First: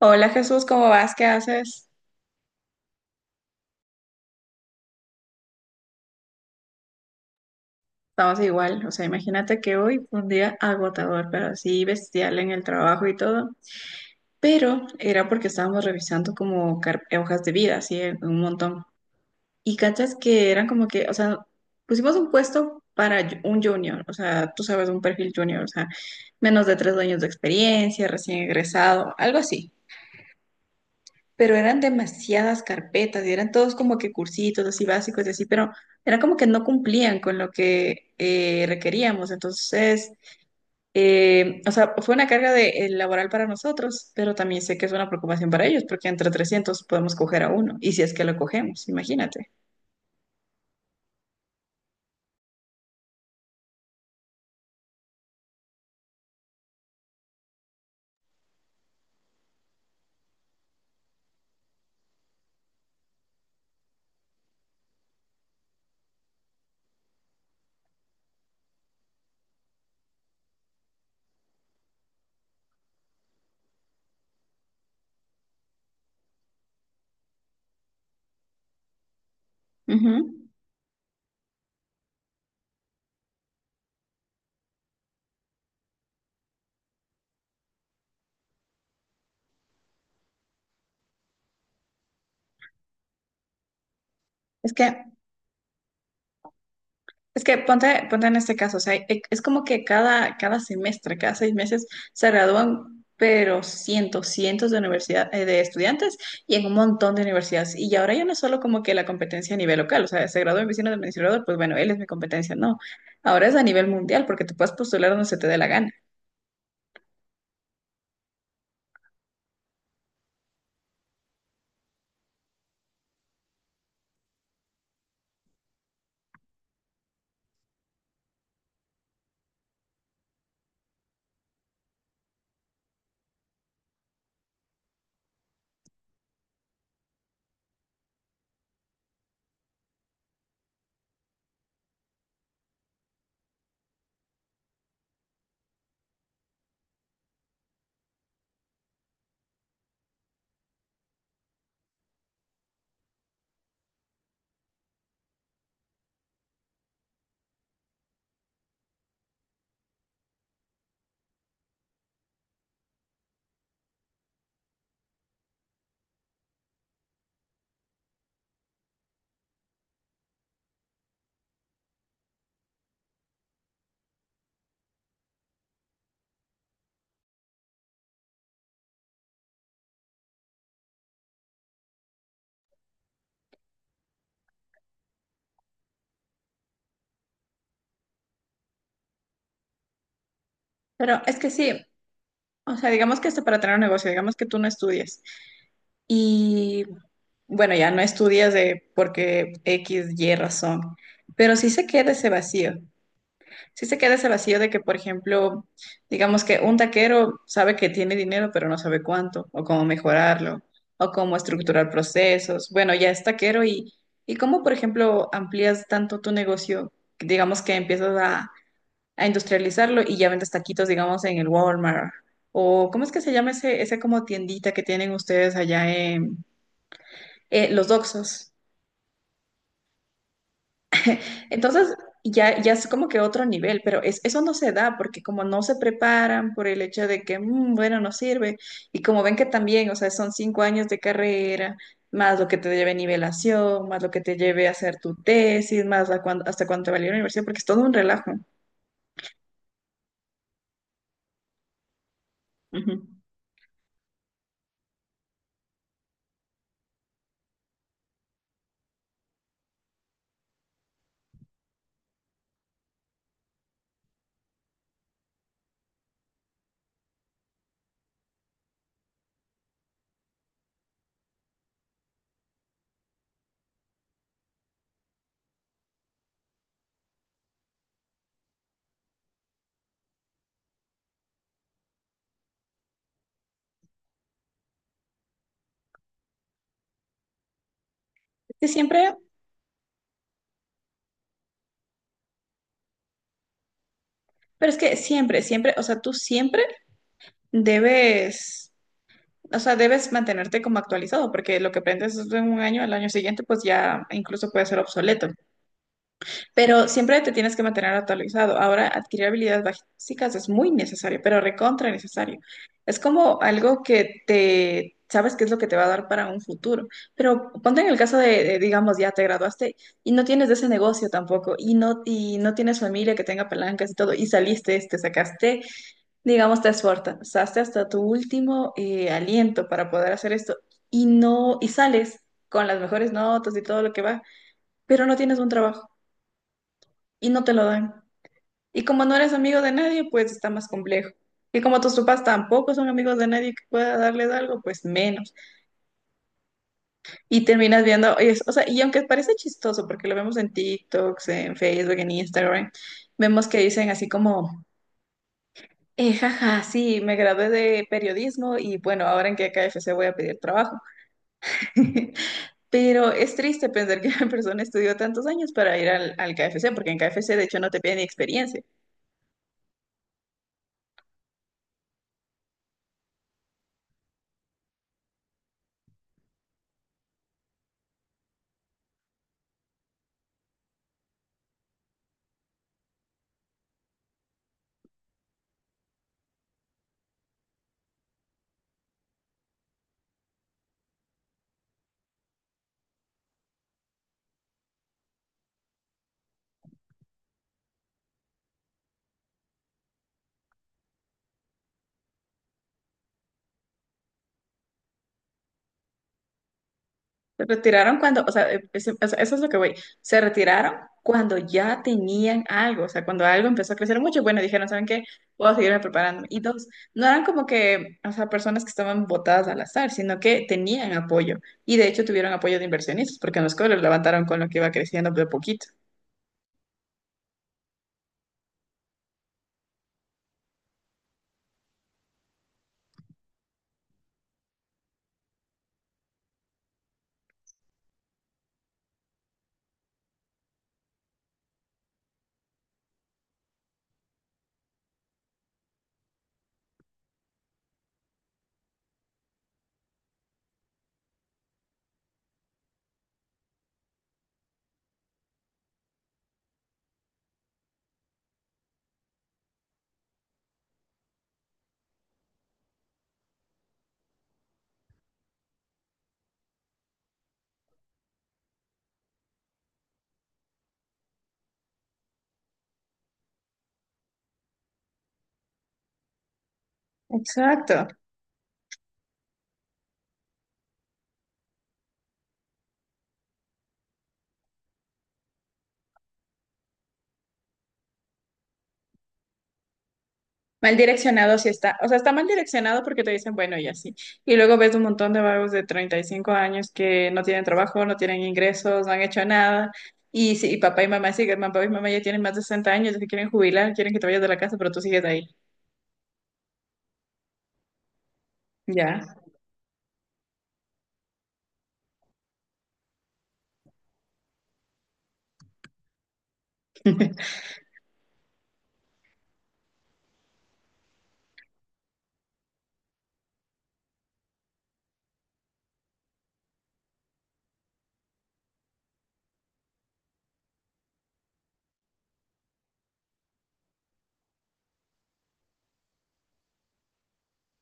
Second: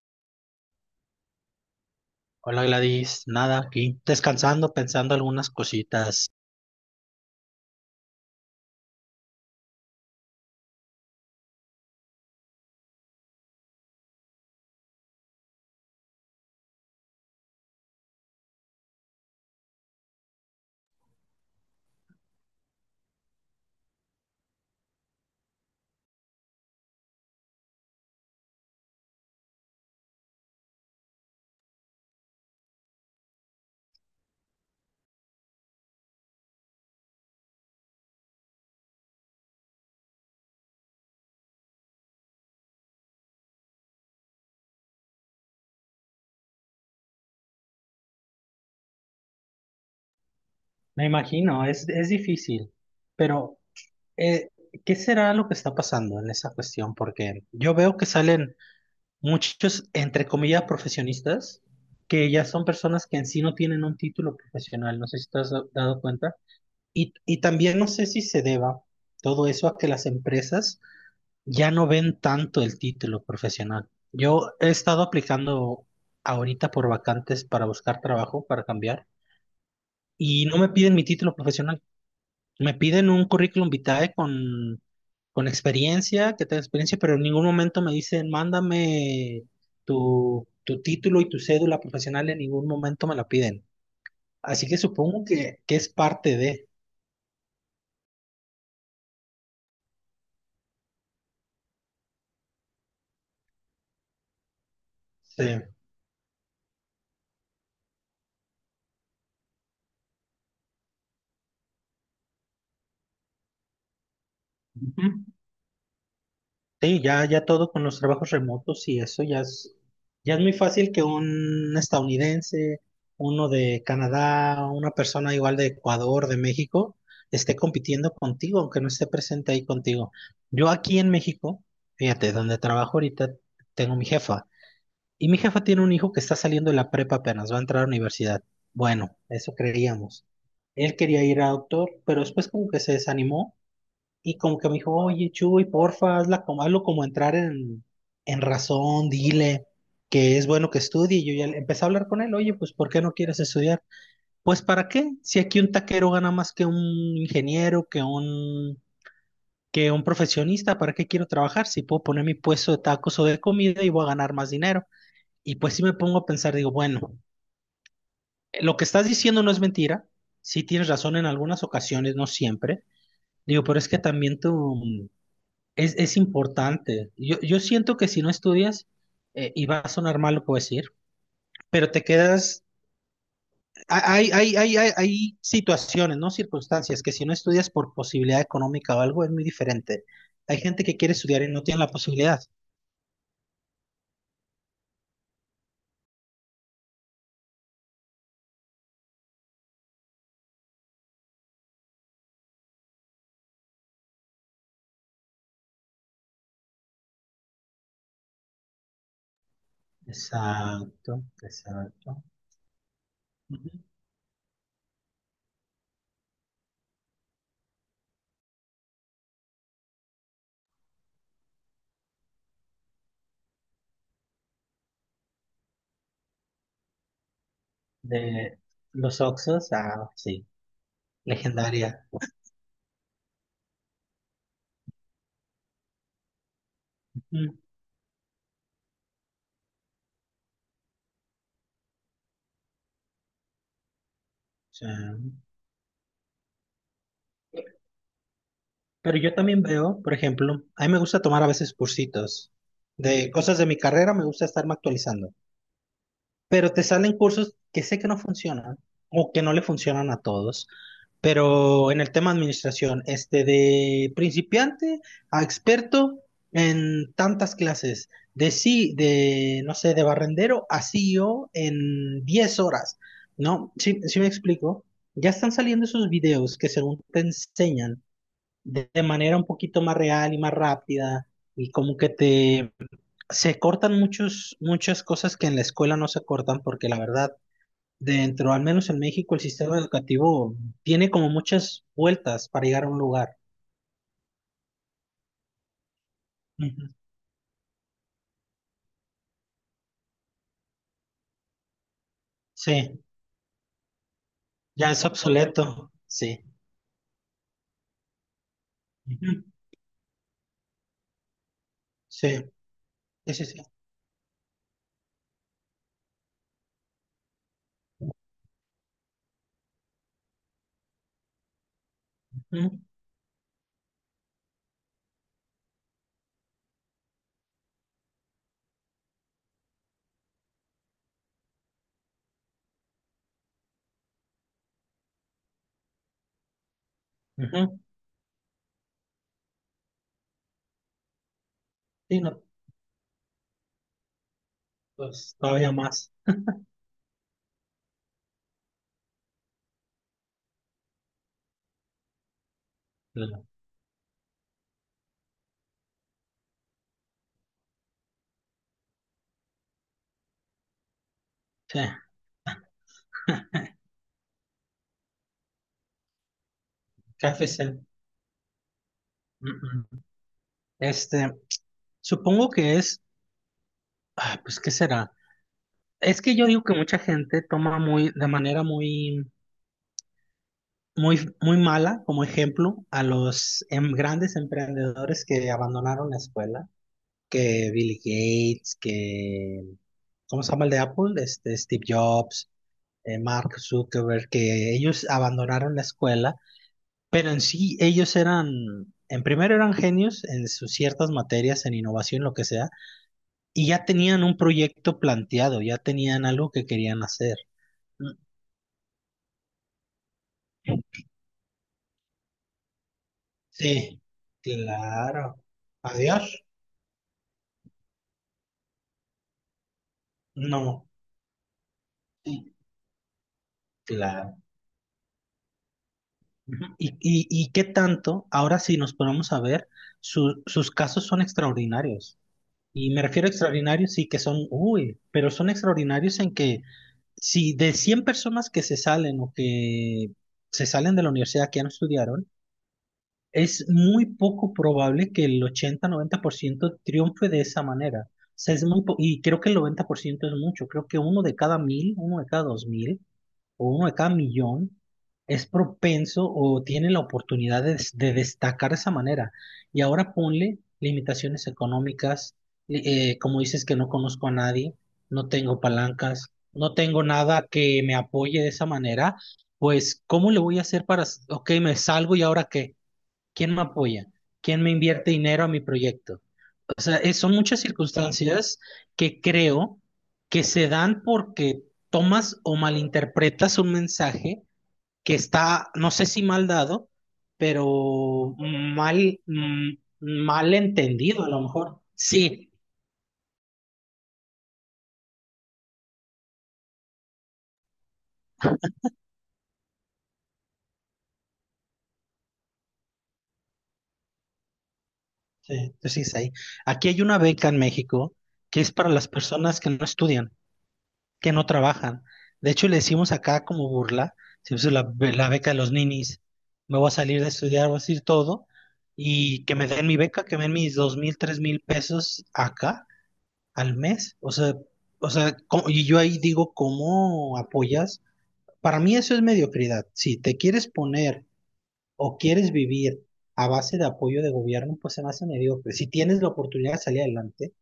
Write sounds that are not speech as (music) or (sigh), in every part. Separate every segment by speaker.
Speaker 1: Hola Jesús, ¿cómo vas? ¿Qué haces?
Speaker 2: Hola Gladys, nada, aquí descansando, pensando algunas cositas.
Speaker 1: Estamos igual, o sea, imagínate que hoy fue un día agotador, pero así bestial en el trabajo y todo. Pero era porque estábamos revisando como hojas de vida, así un montón. Y cachas que eran como que, o sea, pusimos un puesto para un junior, o sea, tú sabes, un perfil junior, o sea, menos de 3 años de experiencia, recién egresado, algo así. Pero eran demasiadas carpetas y eran todos como que cursitos así básicos y así, pero era como que no cumplían con lo que requeríamos. Entonces, o sea, fue una carga de, laboral para nosotros, pero también sé que es una preocupación para ellos porque entre 300 podemos coger a uno y si es que lo cogemos, imagínate.
Speaker 2: Me imagino, es difícil, pero eh, ¿qué será lo que está pasando en esa cuestión? Porque yo veo que salen muchos, entre comillas, profesionistas, que ya son personas que en sí no tienen un título profesional, no sé si te has dado cuenta. Y también no sé si se deba todo eso a que las empresas ya no ven tanto el título profesional. Yo he estado aplicando ahorita por vacantes para buscar trabajo, para cambiar, y
Speaker 1: Ujú.
Speaker 2: no me piden mi título profesional. Me piden un currículum vitae con experiencia, que tenga experiencia, pero en ningún momento me dicen, mándame tu título y tu cédula profesional, en ningún momento me la piden. Así
Speaker 1: Es
Speaker 2: que
Speaker 1: que
Speaker 2: supongo que es parte de.
Speaker 1: Es que ponte en este caso, o sea, es como que cada semestre, cada 6 meses se gradúan, pero cientos, cientos de universidad, de
Speaker 2: Sí.
Speaker 1: estudiantes y en un montón de universidades. Y ahora ya no es solo como que la competencia a nivel local, o sea, se graduó mi vecino de administrador, pues bueno, él es mi competencia, no. Ahora es a nivel mundial porque te puedes postular
Speaker 2: Ujú.
Speaker 1: donde se te dé la gana.
Speaker 2: Sí, ya, ya todo con los trabajos remotos y eso ya es muy fácil que un estadounidense, uno de Canadá, una persona igual de Ecuador, de México, esté compitiendo contigo, aunque no esté presente ahí contigo. Yo aquí en México, fíjate, donde trabajo ahorita, tengo mi jefa. Y mi jefa tiene un hijo que está saliendo de la prepa apenas, va a entrar a la universidad. Bueno, eso creíamos. Él quería ir a doctor, pero después como que se desanimó y como que me dijo, oye, Chuy, porfa, hazla como, hazlo como entrar en razón, dile que es bueno que estudie. Y yo ya empecé a hablar con él, oye, pues, ¿por qué no quieres estudiar? Pues, ¿para qué? Si aquí un taquero gana más que un ingeniero, que un profesionista, ¿para qué quiero trabajar? Si puedo poner mi puesto de tacos o de comida y voy a ganar más dinero. Y pues sí me pongo a pensar, digo, bueno, lo que estás diciendo no es mentira, sí tienes razón en algunas ocasiones, no siempre. Digo, pero es que también tú. Es importante. Yo siento que si no estudias, y va a sonar mal lo que voy a decir, pero te quedas, hay situaciones, ¿no? Circunstancias que si no estudias por posibilidad económica o algo es muy diferente. Hay gente que quiere
Speaker 1: Pero es
Speaker 2: estudiar y
Speaker 1: que
Speaker 2: no
Speaker 1: sí,
Speaker 2: tiene la posibilidad.
Speaker 1: o sea, digamos que hasta para tener un negocio, digamos que tú no estudias y bueno, ya no estudias de porque X, Y razón, pero sí se queda ese vacío. Sí se queda ese vacío de que, por ejemplo, digamos que un taquero sabe que tiene dinero, pero no sabe cuánto, o cómo mejorarlo, o
Speaker 2: Exacto,
Speaker 1: cómo estructurar
Speaker 2: exacto.
Speaker 1: procesos. Bueno, ya es taquero
Speaker 2: Ujú.
Speaker 1: y cómo, por ejemplo, amplías tanto tu negocio, digamos que empiezas a industrializarlo y ya vendes taquitos, digamos, en el Walmart. O, ¿cómo es que se llama ese como tiendita que tienen ustedes allá en los Doxos?
Speaker 2: De los Oxos, ah, sí,
Speaker 1: Entonces,
Speaker 2: legendaria.
Speaker 1: ya es como que otro nivel, pero es, eso no se da porque como no se preparan por el hecho de que,
Speaker 2: Ujú,
Speaker 1: Bueno, no sirve, y como ven que también, o sea, son 5 años de carrera, más lo que te lleve nivelación, más lo que te lleve a
Speaker 2: sí.
Speaker 1: hacer tu tesis, más a hasta cuánto valió la universidad, porque es todo un relajo.
Speaker 2: Pero yo también veo, por ejemplo, a mí me gusta tomar a veces cursitos
Speaker 1: Ujú.
Speaker 2: de cosas de mi carrera, me gusta estarme actualizando. Pero te salen cursos que sé que no funcionan o que no le funcionan a todos, pero en el tema administración, este de principiante a experto en tantas clases, de sí, de no sé, de barrendero a CEO en 10 horas, ¿no? Sí, sí me explico. Ya están saliendo esos videos que según te enseñan de manera un poquito más real y más rápida y como que te se cortan muchos, muchas cosas que en la escuela no se cortan porque la verdad dentro, al
Speaker 1: Que
Speaker 2: menos en
Speaker 1: siempre,
Speaker 2: México, el sistema educativo tiene como muchas vueltas para llegar a un lugar.
Speaker 1: pero es que siempre, siempre, o sea, tú siempre
Speaker 2: Ujú.
Speaker 1: debes, o sea, debes mantenerte como actualizado, porque lo que aprendes en un año, al
Speaker 2: Sí,
Speaker 1: año siguiente, pues ya incluso puede ser
Speaker 2: ya es
Speaker 1: obsoleto.
Speaker 2: obsoleto. Sí.
Speaker 1: Pero siempre te tienes que mantener actualizado. Ahora, adquirir
Speaker 2: Ujú.
Speaker 1: habilidades básicas es muy necesario, pero recontra
Speaker 2: Sí,
Speaker 1: necesario. Es
Speaker 2: sí,
Speaker 1: como
Speaker 2: sí. Sí.
Speaker 1: algo que te sabes qué es lo que te va a dar para un futuro. Pero ponte en el caso de, digamos, ya te graduaste y no tienes de ese negocio tampoco, y no
Speaker 2: Ujú.
Speaker 1: tienes familia que tenga palancas y todo, y saliste, te sacaste, digamos, te esforzaste hasta tu último aliento para poder hacer esto, y no, y sales con las mejores notas y todo lo que va, pero no tienes un trabajo y no te lo
Speaker 2: Ujú.
Speaker 1: dan. Y como no eres amigo de nadie, pues está más complejo. Y como tus
Speaker 2: Sí,
Speaker 1: papás
Speaker 2: no,
Speaker 1: tampoco son amigos de nadie que pueda darles algo, pues menos.
Speaker 2: pues todavía más.
Speaker 1: Y terminas viendo, o sea, y aunque parece chistoso, porque lo vemos en TikToks, en Facebook, en Instagram,
Speaker 2: Claro.
Speaker 1: vemos que dicen así como, jaja, sí, me gradué de periodismo y bueno, ahora en qué KFC voy a pedir trabajo.
Speaker 2: Sí.
Speaker 1: (laughs) Pero es triste
Speaker 2: (laughs)
Speaker 1: pensar que (laughs) una persona estudió tantos años para ir al KFC, porque en KFC de hecho no
Speaker 2: KFC.
Speaker 1: te piden ni experiencia.
Speaker 2: Mm, mm. Este, supongo que es, ah, pues, ¿qué será? Es que yo digo que mucha gente toma muy, de manera muy, muy, muy mala como ejemplo a los grandes emprendedores que abandonaron la escuela, que Bill Gates, que, ¿cómo se llama el de Apple? Este, Steve Jobs, Mark Zuckerberg, que ellos abandonaron la escuela, pero en sí ellos eran, en primero eran genios en sus ciertas materias, en innovación, lo que sea, y ya tenían un proyecto planteado, ya tenían algo que querían hacer.
Speaker 1: Se retiraron
Speaker 2: Mm,
Speaker 1: cuando, o sea, eso es lo que voy. Se retiraron cuando ya tenían algo, o sea, cuando algo empezó a crecer
Speaker 2: sí,
Speaker 1: mucho, bueno, dijeron, ¿saben qué?
Speaker 2: claro.
Speaker 1: Puedo seguirme preparando. Y
Speaker 2: Adiós.
Speaker 1: dos, no eran como que, o sea, personas que estaban botadas al azar, sino que
Speaker 2: No,
Speaker 1: tenían apoyo. Y de hecho tuvieron
Speaker 2: sí,
Speaker 1: apoyo de inversionistas, porque en los colegios levantaron
Speaker 2: claro.
Speaker 1: con lo que iba creciendo de a poquito.
Speaker 2: Ujú. ¿Y qué tanto, ahora sí nos ponemos a ver, sus casos son extraordinarios? Y me refiero a extraordinarios, sí que son, uy, pero son extraordinarios en que si de 100 personas que se salen o que se salen de la universidad que ya no estudiaron, es muy poco probable que el 80-90% triunfe de esa manera. O sea, es muy y creo que el 90% es mucho, creo que uno de cada mil, uno de cada dos mil o uno de cada millón es propenso o tiene la oportunidad de, de destacar de esa manera. Y ahora ponle limitaciones económicas, li- como dices, que no conozco a nadie, no tengo palancas, no tengo nada que me apoye de esa manera, pues ¿cómo le voy a hacer para, ok, me salgo y ahora qué? ¿Quién me apoya? ¿Quién me invierte dinero a mi proyecto? O sea, son muchas
Speaker 1: Exacto.
Speaker 2: circunstancias que creo que se dan porque tomas o malinterpretas un mensaje que está, no sé si mal dado, pero mal, mal
Speaker 1: Mal
Speaker 2: entendido a
Speaker 1: direccionado
Speaker 2: lo
Speaker 1: sí está,
Speaker 2: mejor.
Speaker 1: o sea, está mal
Speaker 2: Sí,
Speaker 1: direccionado porque te dicen, bueno, y así. Y luego ves un montón de vagos de 35 años que no tienen trabajo, no tienen ingresos, no han hecho nada. Y, sí, y papá y mamá siguen, papá y mamá ya tienen más de 60 años, ya se quieren jubilar, quieren que te vayas de la casa, pero tú sigues ahí.
Speaker 2: sí, sí, sí. Es ahí. Aquí hay una beca en México que es para
Speaker 1: Ya.
Speaker 2: las personas que no estudian, que no trabajan. De hecho, le decimos acá como burla, si es la beca de los ninis, me voy a salir
Speaker 1: (laughs)
Speaker 2: de estudiar, voy a decir todo, y que me den mi beca, que me den mis 2,000, 3,000 pesos acá al mes. O sea, y yo ahí digo, ¿cómo apoyas? Para mí eso es mediocridad. Si te quieres poner o quieres vivir a base de apoyo de gobierno, pues se me hace mediocre. Si tienes la oportunidad de salir adelante,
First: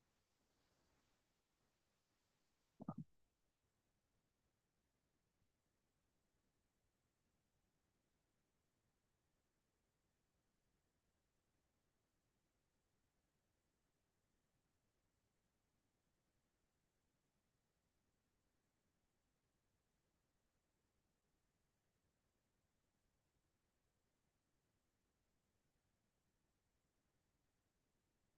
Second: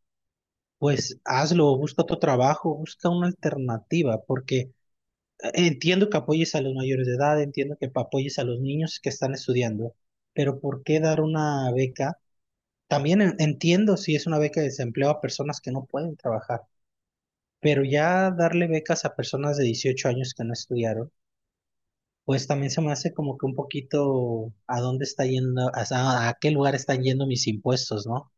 Speaker 2: pues hazlo, busca otro trabajo, busca una alternativa, porque entiendo que apoyes a los mayores de edad, entiendo que apoyes a los niños que están estudiando, pero ¿por qué dar una beca? También entiendo si es una beca de desempleo a personas que no pueden trabajar, pero ya darle becas a personas de 18 años que no estudiaron, pues también se me hace como que un poquito a dónde está yendo, a qué lugar están yendo mis impuestos, ¿no?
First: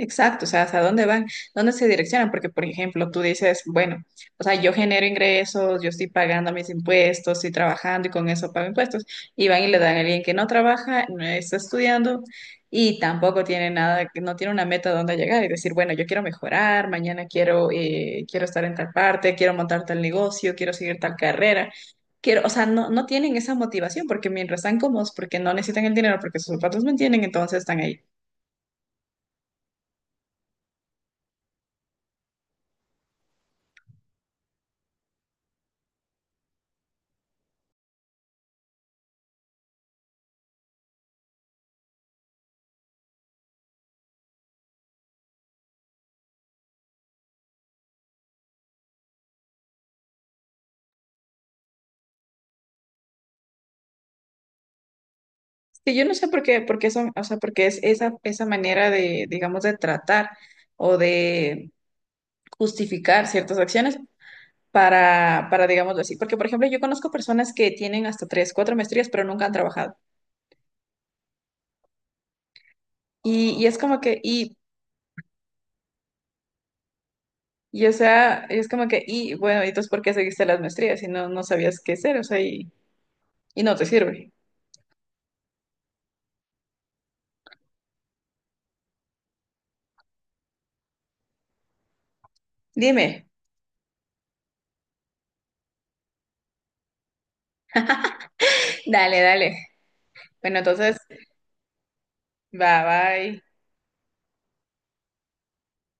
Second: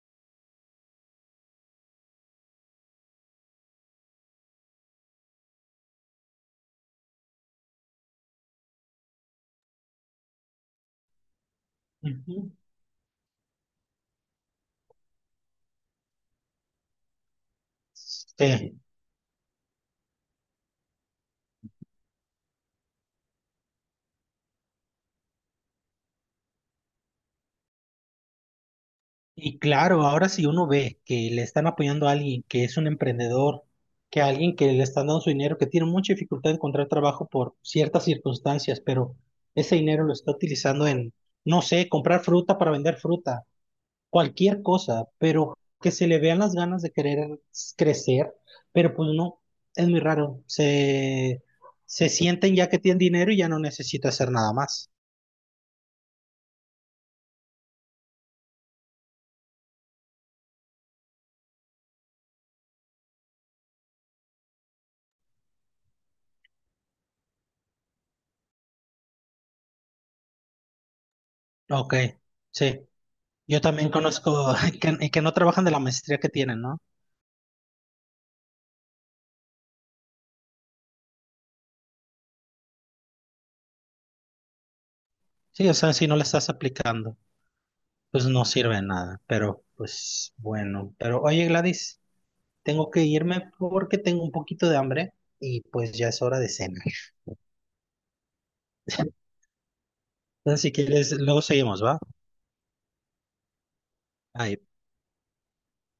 Speaker 1: Exacto, o sea, ¿hasta dónde van? ¿Dónde se direccionan? Porque, por ejemplo, tú dices, bueno, o sea, yo genero ingresos, yo estoy pagando mis impuestos, estoy trabajando y con eso pago impuestos. Y van y le dan a alguien que no trabaja, no está estudiando
Speaker 2: Ujú.
Speaker 1: y tampoco tiene nada, no tiene una meta donde llegar y decir, bueno, yo quiero mejorar, mañana quiero, quiero estar en
Speaker 2: Sí.
Speaker 1: tal parte, quiero montar tal negocio, quiero seguir tal carrera. Quiero, o sea, no tienen esa motivación porque mientras están cómodos, porque no necesitan el dinero, porque sus zapatos mantienen, entonces están ahí.
Speaker 2: Y claro, ahora si uno ve que le están apoyando a alguien que es un emprendedor, que a alguien que le están dando su dinero, que tiene mucha dificultad de encontrar trabajo por ciertas circunstancias, pero ese dinero lo está utilizando en, no sé, comprar fruta para vender fruta, cualquier cosa, pero que se le vean las ganas de querer crecer, pero pues no, es muy raro. Se sienten ya que tienen dinero y ya no necesita hacer nada más.
Speaker 1: Sí, yo no sé por qué, porque eso, o sea, porque es esa manera de, digamos, de tratar o de justificar ciertas acciones para, digámoslo así. Porque, por ejemplo, yo conozco personas que tienen hasta tres, cuatro maestrías, pero nunca han trabajado.
Speaker 2: Ok, sí.
Speaker 1: Y,
Speaker 2: Yo
Speaker 1: y es
Speaker 2: también
Speaker 1: como que,
Speaker 2: conozco
Speaker 1: y,
Speaker 2: (laughs) que, y que no trabajan de la maestría que tienen, ¿no?
Speaker 1: y o sea, es como que, y bueno, ¿y entonces por qué seguiste las maestrías si no sabías qué hacer? O sea, y no te sirve.
Speaker 2: Sí, o sea, si no la estás aplicando, pues no sirve de nada, pero pues bueno. Pero oye, Gladys, tengo que
Speaker 1: Dime.
Speaker 2: irme porque tengo un poquito de hambre y pues ya es hora de cenar.
Speaker 1: Dale, dale. Bueno,
Speaker 2: Entonces, si
Speaker 1: entonces,
Speaker 2: quieres, luego seguimos, ¿va?
Speaker 1: bye bye.
Speaker 2: Bye.